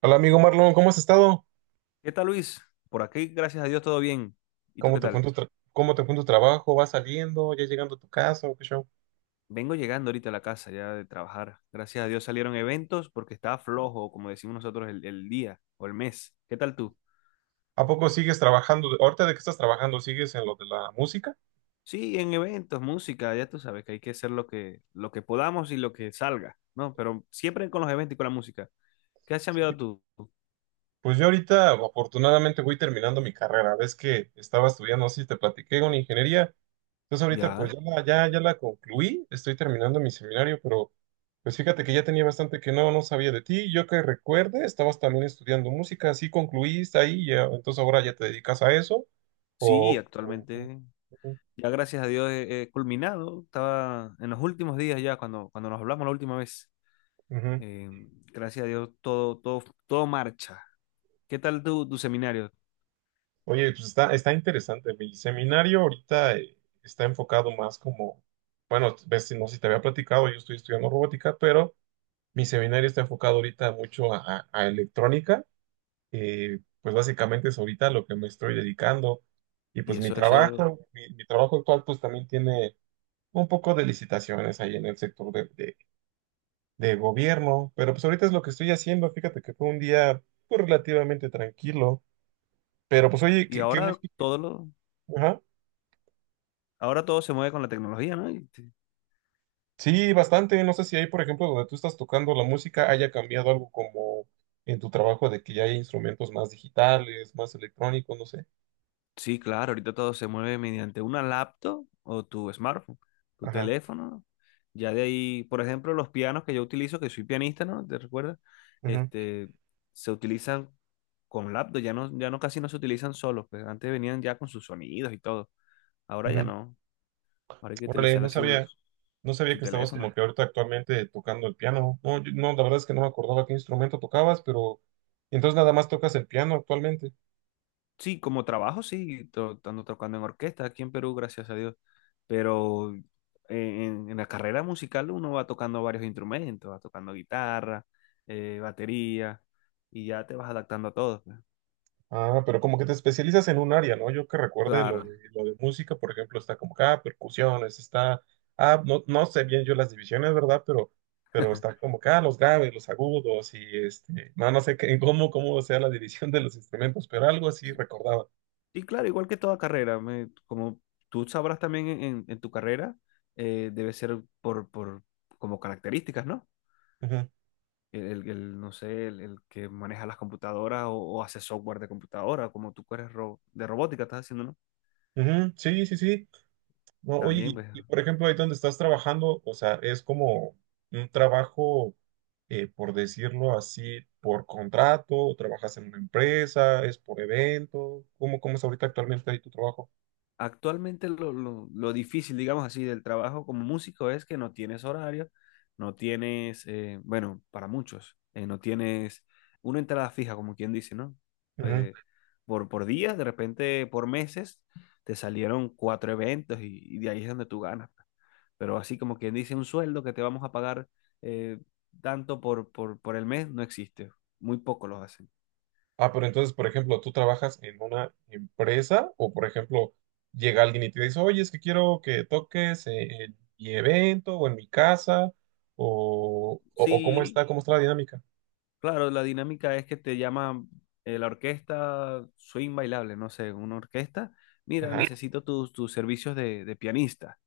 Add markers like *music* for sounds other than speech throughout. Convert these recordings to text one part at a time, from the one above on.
Hola amigo Marlon, ¿cómo has estado? ¿Qué tal, Luis? Por aquí, gracias a Dios, todo bien. ¿Y tú ¿Cómo qué te fue en tal? tu tra- cómo te fue en tu trabajo? ¿Vas saliendo? ¿Ya llegando a tu casa? ¿O qué show? Vengo llegando ahorita a la casa ya de trabajar. Gracias a Dios salieron eventos porque estaba flojo, como decimos nosotros, el día o el mes. ¿Qué tal tú? ¿A poco sigues trabajando? ¿Ahorita de qué estás trabajando? ¿Sigues en lo de la música? Sí, en eventos, música, ya tú sabes que hay que hacer lo que podamos y lo que salga, ¿no? Pero siempre con los eventos y con la música. ¿Qué has cambiado Sí. tú? Pues yo ahorita afortunadamente voy terminando mi carrera. Ves que estaba estudiando, no sé si te platiqué, una ingeniería. Entonces ahorita pues Ya. ya, la concluí, estoy terminando mi seminario, pero pues fíjate que ya tenía bastante que no sabía de ti. Yo que recuerde, estabas también estudiando música, así concluiste ahí, ya, entonces ahora ya te dedicas a eso. Sí, O, o- o- actualmente, ya gracias a Dios he culminado. Estaba en los últimos días ya, cuando nos hablamos la última vez. ujú. Eh, Gracias a Dios, todo, todo, todo marcha. ¿Qué tal tu seminario? Oye, pues está, interesante. Mi seminario ahorita está enfocado más como, bueno, ves, no sé si te había platicado, yo estoy estudiando robótica, pero mi seminario está enfocado ahorita mucho a electrónica. Pues básicamente es ahorita lo que me estoy dedicando. Y Y pues mi eso, eso, trabajo, mi, mi trabajo actual pues también tiene un poco de licitaciones ahí en el sector de gobierno, pero pues ahorita es lo que estoy haciendo. Fíjate que fue un día pues, relativamente tranquilo, pero pues oye, y qué ahora gusto. Todo lo, Ajá. ahora todo se mueve con la tecnología, ¿no? Sí, bastante. No sé si ahí, por ejemplo, donde tú estás tocando la música, haya cambiado algo como en tu trabajo de que ya hay instrumentos más digitales, más electrónicos, no sé. Sí, claro, ahorita todo se mueve mediante una laptop o tu smartphone, tu Ajá. teléfono. Ya de ahí, por ejemplo, los pianos que yo utilizo, que soy pianista, ¿no? ¿Te recuerdas? Ujú, Este, se utilizan con laptop, ya no casi no se utilizan solos, pues antes venían ya con sus sonidos y todo. Ahora ya ujú. no, ahora hay que Órale, no utilizar sabía, sus, no sabía su que estabas como teléfono. que ahorita actualmente tocando el piano. No, no, la verdad es que no me acordaba qué instrumento tocabas, pero entonces nada más tocas el piano actualmente. Sí, como trabajo, sí, ando tocando en orquesta aquí en Perú, gracias a Dios. Pero en la carrera musical uno va tocando varios instrumentos, va tocando guitarra, batería, y ya te vas adaptando a todo, pues. Ah, pero como que te especializas en un área, ¿no? Yo que recuerde lo de, Claro. lo de música, por ejemplo, está como que, ah, percusiones, está, ah, no sé bien yo las divisiones, ¿verdad? Pero está como que, ah, los graves, los agudos y este, no sé qué, *laughs* cómo sea la división de los instrumentos, pero algo así Sí. recordaba. Y claro, igual que toda carrera, como tú sabrás también en tu carrera, debe ser por como características, ¿no? Ujú, El, no sé, el que maneja las computadoras o hace software de computadora, como tú que eres de robótica, estás haciendo, ¿no? ujú, sí, sí, sí. No, oye, También, y, pues, y, por ejemplo, ahí donde estás trabajando, o sea, es como un trabajo, por decirlo así, por contrato, o trabajas en una empresa, es por evento, ¿cómo es ahorita actualmente ahí tu trabajo? actualmente lo difícil, digamos así, del trabajo como músico es que no tienes horario, no tienes, bueno, para muchos, no tienes una entrada fija, como quien dice, ¿no? Ujú. Eh, por días, de repente por meses, te salieron cuatro eventos y de ahí es donde tú ganas, pues. Pero así como quien dice, un sueldo que te vamos a pagar eh, tanto por el mes, no existe. Muy poco los hacen. Ah, pero entonces, por ejemplo, tú trabajas en una empresa o, por ejemplo, llega alguien y te dice, oye, es que quiero que toques en mi evento o en mi casa o cómo Sí, está, cómo está la dinámica. claro, la dinámica es que te llama la orquesta swing bailable, no sé, una orquesta. Mira, Ajá. necesito tus servicios de pianista.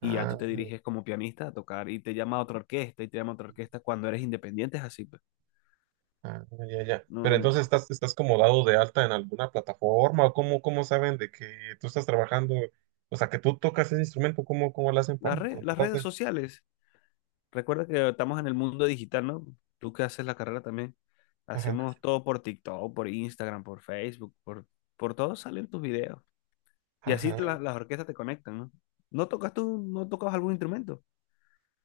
Y ya Ah, tú te diriges como pianista a tocar y te llama otra orquesta y te llama otra orquesta cuando eres independiente, es así, pues. Ah, ya, ya. No, Pero no. entonces estás como dado de alta en alguna plataforma o cómo saben de que tú estás trabajando, o sea, que tú tocas ese instrumento, ¿cómo lo hacen para Las redes encontrarte? sociales, recuerda que estamos en el mundo digital, ¿no? Tú que haces la carrera también. Ajá, Hacemos todo por TikTok, por Instagram, por Facebook, por todo salen tus videos. Y así ajá. las orquestas te conectan, ¿no? ¿No tocas tú, no tocas algún instrumento?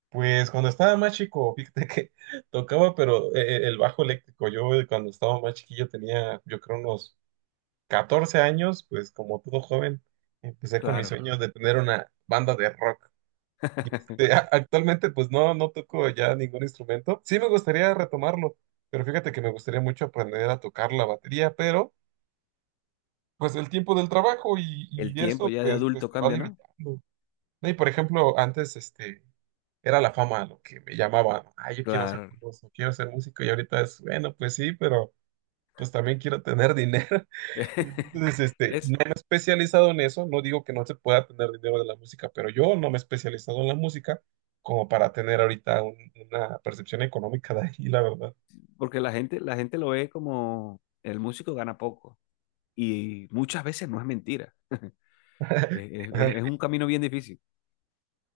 Pues cuando estaba más chico, fíjate que *laughs* tocaba, pero el bajo eléctrico, yo cuando estaba más chiquillo tenía, yo creo, unos 14 años, pues como todo joven, empecé con mis Claro. sueños de tener una banda de rock. Este, *laughs* actualmente, pues no toco ya ningún instrumento. Sí me gustaría retomarlo, pero fíjate que me gustaría mucho aprender a tocar la batería, pero pues el tiempo del trabajo y, El y tiempo eso, ya de pues adulto te va cambia, ¿no? limitando. ¿No? Y por ejemplo, antes este, era la fama lo que me llamaba, ah, yo quiero ser Claro. famoso, quiero ser músico, y ahorita es, bueno, pues sí, pero pues también quiero tener *laughs* dinero. *laughs* Entonces, este, Es no me he especializado en eso, no digo que no se pueda tener dinero de la música, pero yo no me he especializado en la música como para tener ahorita una percepción económica de ahí, la verdad. porque la gente lo ve como el músico gana poco y muchas veces no es mentira. *laughs* *laughs* Es un camino bien difícil,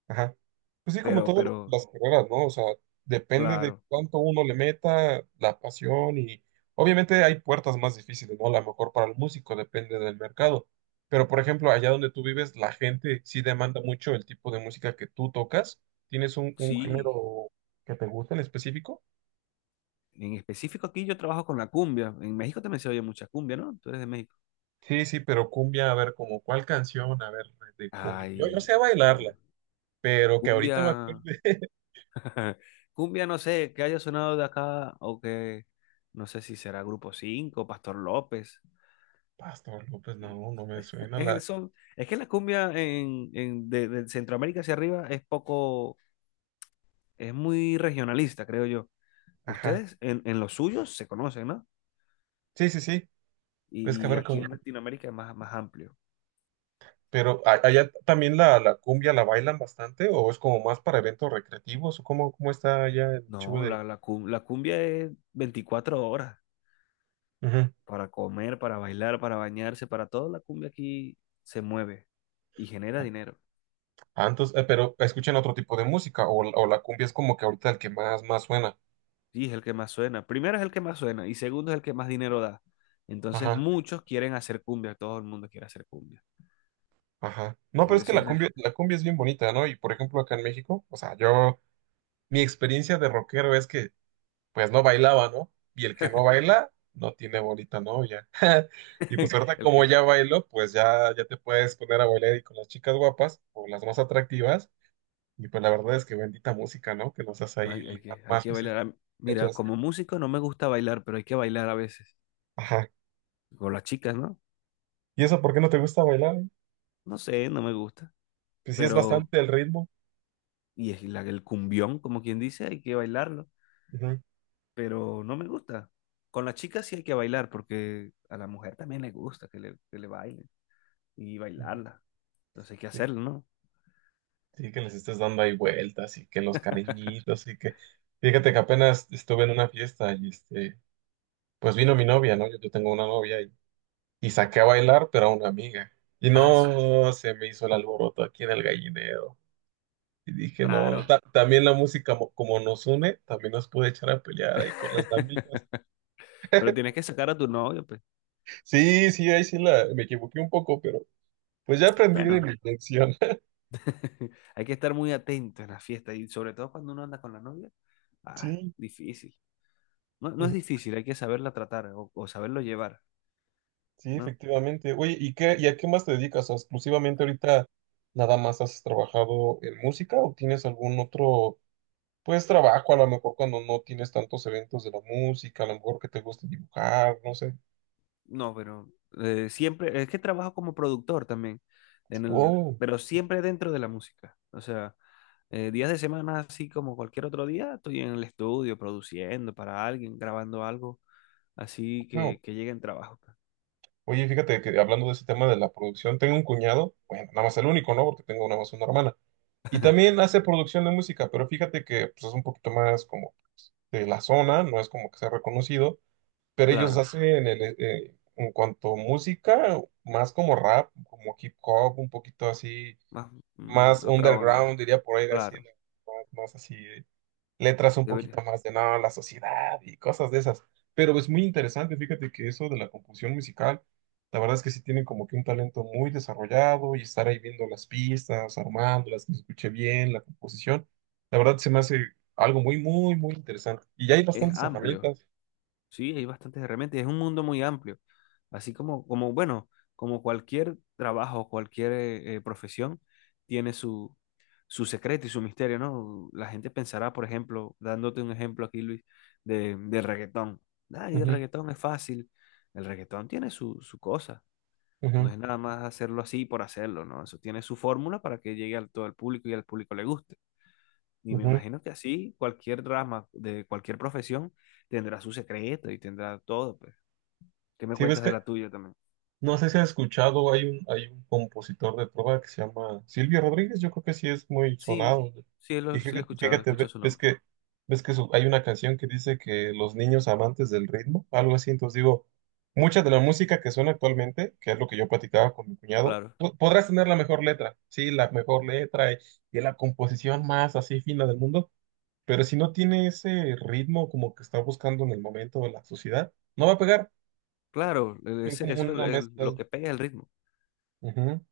Ajá. Pues sí, como pero, todas pero, las carreras, ¿no? O sea, depende de claro, cuánto uno le meta, la pasión y obviamente hay puertas más difíciles, ¿no? A lo mejor para el músico depende del mercado. Pero por ejemplo, allá donde tú vives, la gente sí demanda mucho el tipo de música que tú tocas. ¿Tienes un sí. género que te gusta en específico? En específico aquí yo trabajo con la cumbia. En México también se oye mucha cumbia, ¿no? Tú eres de México. Sí, sí, pero cumbia, a ver, como cuál canción, a ver, de cumbia. Yo sé Ay, bailarla, pero que ahorita cumbia, me acuerde. *laughs* *laughs* cumbia no sé, que haya sonado de acá o que no sé si será Grupo 5, Pastor López. Pastor López, no, no me suena la... Es que la cumbia de Centroamérica hacia arriba es poco, es muy regionalista, creo yo. Ajá. Ustedes en los suyos se conocen, ¿no? Sí, sí, sí. Es que a Y ver, aquí en Latinoamérica es más, más amplio. pero allá también la cumbia la bailan bastante o es como más para eventos recreativos o cómo está allá el show No, de... la cumbia es 24 horas Ujú. para comer, para bailar, para bañarse, para todo. La cumbia aquí se mueve y genera dinero. Ah, entonces, pero escuchan otro tipo de música o la cumbia es como que ahorita el que más suena. Sí, es el que más suena. Primero es el que más suena y segundo es el que más dinero da. Entonces Ajá, muchos quieren hacer cumbia, todo el mundo quiere hacer cumbia. ajá. No, pero es que Es la una. cumbia, la cumbia es bien bonita, ¿no? Y por ejemplo acá en México, o sea, mi experiencia de rockero es que pues no bailaba, ¿no? Y el que no baila, no tiene bonita novia. *laughs* Y pues *laughs* ahorita El como que, ya bailo, pues ya, ya te puedes poner a bailar y con las chicas guapas o las más atractivas. Y pues la verdad es que bendita música, ¿no? Que nos hace no, ahí hay, hay ligar que, hay más que fácil. bailar. Con Ah, las mira, muchachas. como músico no me gusta bailar, pero hay que bailar a veces. Ajá. Con las chicas, ¿no? ¿Y eso por qué no te gusta bailar? ¿Eh? No sé, no me gusta. Pues sí es Pero, bastante el ritmo. y es el cumbión, como quien dice, hay que bailarlo. Ujú, Pero no me gusta. Con las chicas sí hay que bailar, porque a la mujer también le gusta que le bailen y ujú. bailarla. Entonces hay que Sí, hacerlo, ¿no? sí, que les estés dando ahí vueltas y que los cariñitos y que... Fíjate que apenas estuve en una fiesta y este... Pues vino mi novia, ¿no? Yo tengo una novia. Y saqué a bailar, pero a una amiga. Y Ah, no se me hizo el alboroto aquí en el gallinero. Y dije, no, claro. También la música como nos une, también nos puede echar a pelear ahí con las *laughs* amigas. Pero tienes que sacar a tu novio, pues. Sí, sí, ahí sí me equivoqué un poco, pero pues ya aprendí de Bueno, mi lección. *laughs* *laughs* hay que estar muy atento en la fiesta y sobre todo cuando uno anda con la novia. Ah, Sí, difícil. No, no es ujú, difícil, hay que saberla tratar o saberlo llevar, sí, ¿no? efectivamente. Oye, y a qué más te dedicas? O sea, exclusivamente ahorita nada más has trabajado en música o tienes algún otro, pues trabajo a lo mejor cuando no tienes tantos eventos de la música, a lo mejor que te guste dibujar, no sé. No, pero siempre, es que trabajo como productor también, Oh, pero siempre dentro de la música. O sea, días de semana, así como cualquier otro día, estoy en el estudio produciendo para alguien, grabando algo, así no. que llegue en trabajo, pues. Oye, fíjate que hablando de ese tema de la producción, tengo un cuñado, bueno, nada más el único, ¿no? Porque tengo nada más una hermana. Y también hace producción de música, pero fíjate que pues, es un poquito más como pues, de la zona, no es como que sea reconocido, pero ellos Claro, hacen en cuanto a música, más como rap, como hip hop, un poquito así, más más otra underground, onda, diría por ahí, así, claro, más así. Letras un poquito debería. más de no, la sociedad y cosas de esas. Pero es muy interesante, fíjate que eso de la composición musical, la verdad es que sí tienen como que un talento muy desarrollado y estar ahí viendo las pistas, armándolas, que se escuche bien la composición, la verdad se me hace algo muy, muy, muy interesante. Y ya hay Es bastantes amplio, herramientas. sí, hay bastantes herramientas, es un mundo muy amplio. Así como bueno, como cualquier trabajo, cualquier profesión tiene su secreto y su misterio, ¿no? La gente pensará, por ejemplo, dándote un ejemplo aquí, Luis, del reggaetón. Ay, el Ujú, reggaetón es fácil. El reggaetón tiene su cosa. No ujú, es nada más hacerlo así por hacerlo, ¿no? Eso tiene su fórmula para que llegue a todo el público y al público le guste. Y me ujú. imagino que así cualquier rama de cualquier profesión tendrá su secreto y tendrá todo, pues. ¿Qué me Sí, ves cuentas de que la tuya también? no sé si has escuchado, hay un, compositor de trova que se llama Silvio Rodríguez, yo creo que sí es muy Sí, sonado. sí Y lo, sí lo fíjate, he fíjate, ve- escuchado su ves nombre. que, ves que su- hay una canción que dice que los niños amantes del ritmo, algo así, entonces digo, mucha de la música que suena actualmente, que es lo que yo platicaba con mi cuñado, Claro, podrás tener la mejor letra, sí, la mejor letra y la composición más así fina del mundo, pero si no tiene ese ritmo como que está buscando en el momento de la sociedad, no va a pegar, claro, es como una mezcla lo ahí. que pega es el ritmo. Ujú.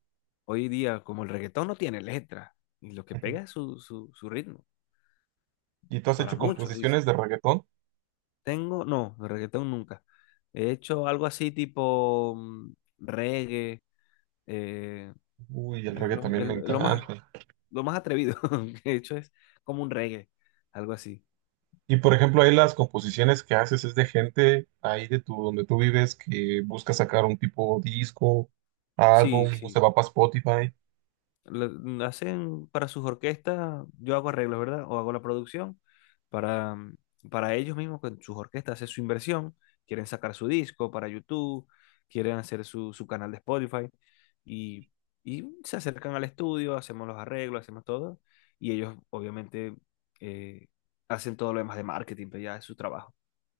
Hoy día, como el reggaetón no tiene letra, y lo que Ujú. pega es su ritmo, ¿Y tú has para hecho muchos, dice. composiciones de reggaetón? Tengo, no, de reggaetón nunca. He hecho algo así tipo reggae, eh, Uy, el eh, reggaetón lo, también me el- lo más, encanta. lo más atrevido *laughs* que he hecho es como un reggae, algo así. Y por ejemplo, ahí las composiciones que haces es de gente ahí donde tú vives que busca sacar un tipo disco, Sí, álbum, o se sí. va para Spotify. Hacen para sus orquestas, yo hago arreglos, ¿verdad? O hago la producción para, para ellos mismos, con sus orquestas, hacen su inversión, quieren sacar su disco para YouTube, quieren hacer su canal de Spotify y, y se acercan al estudio, hacemos los arreglos, hacemos todo y ellos obviamente eh, hacen todo lo demás de marketing, pero ya es su trabajo,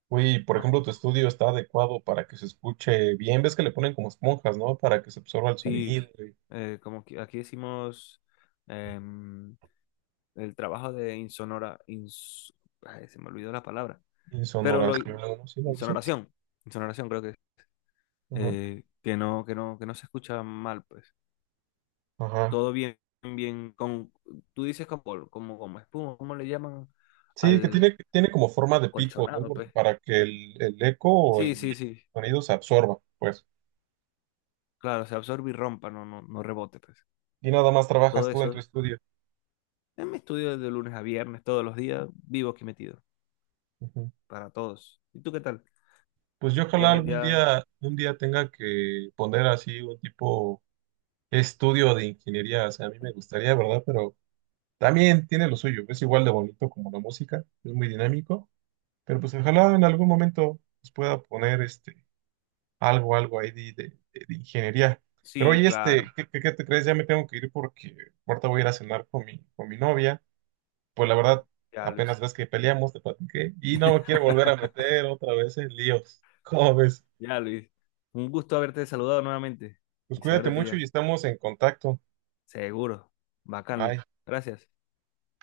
Uy, por ¿no? ejemplo, tu estudio está adecuado para que se escuche bien. Ves que le ponen como esponjas, ¿no? Para que se absorba el Sí, sonido y como que aquí decimos, em, el trabajo de insonora, ay, se me olvidó la palabra, pero insonoración, ¿no? Sí, algo así. insonoración, insonoración creo que es, Ajá, que no se escucha mal, pues, ajá. todo bien, bien, con, tú dices como, como espuma, ¿cómo le llaman Sí, que al tiene como forma de pico, ¿no? colchonado, pues? Para que el eco o Sí, el sí, sí, sonido se absorba, pues. claro, se absorbe y rompa, no rebote, pues, Y nada más trabajas todo tú en tu eso, estudio. en mi estudio de lunes a viernes, todos los días, vivo aquí metido, Ujú. para todos, ¿y tú qué tal? Pues yo ojalá Ya, algún ya, día, un día tenga que poner así un tipo estudio de ingeniería. O sea, a mí me gustaría, ¿verdad? Pero también tiene lo suyo. Es igual de bonito como la música, es muy dinámico. Pero pues ojalá en algún momento pues, pueda poner este algo ahí de ingeniería. Pero sí, oye, este, claro, ¿qué te crees? Ya me tengo que ir porque ahorita voy a ir a cenar con mi, novia. Pues la verdad, ya, Luis. apenas ves que peleamos, te platiqué, y no me quiero volver a meter otra vez en líos. *laughs* ¿Cómo ves? Ya, Luis. Un gusto haberte saludado nuevamente Pues y saber cuídate de ti mucho y ya. estamos en contacto. Seguro. Bacán, Bye. Luis. Gracias.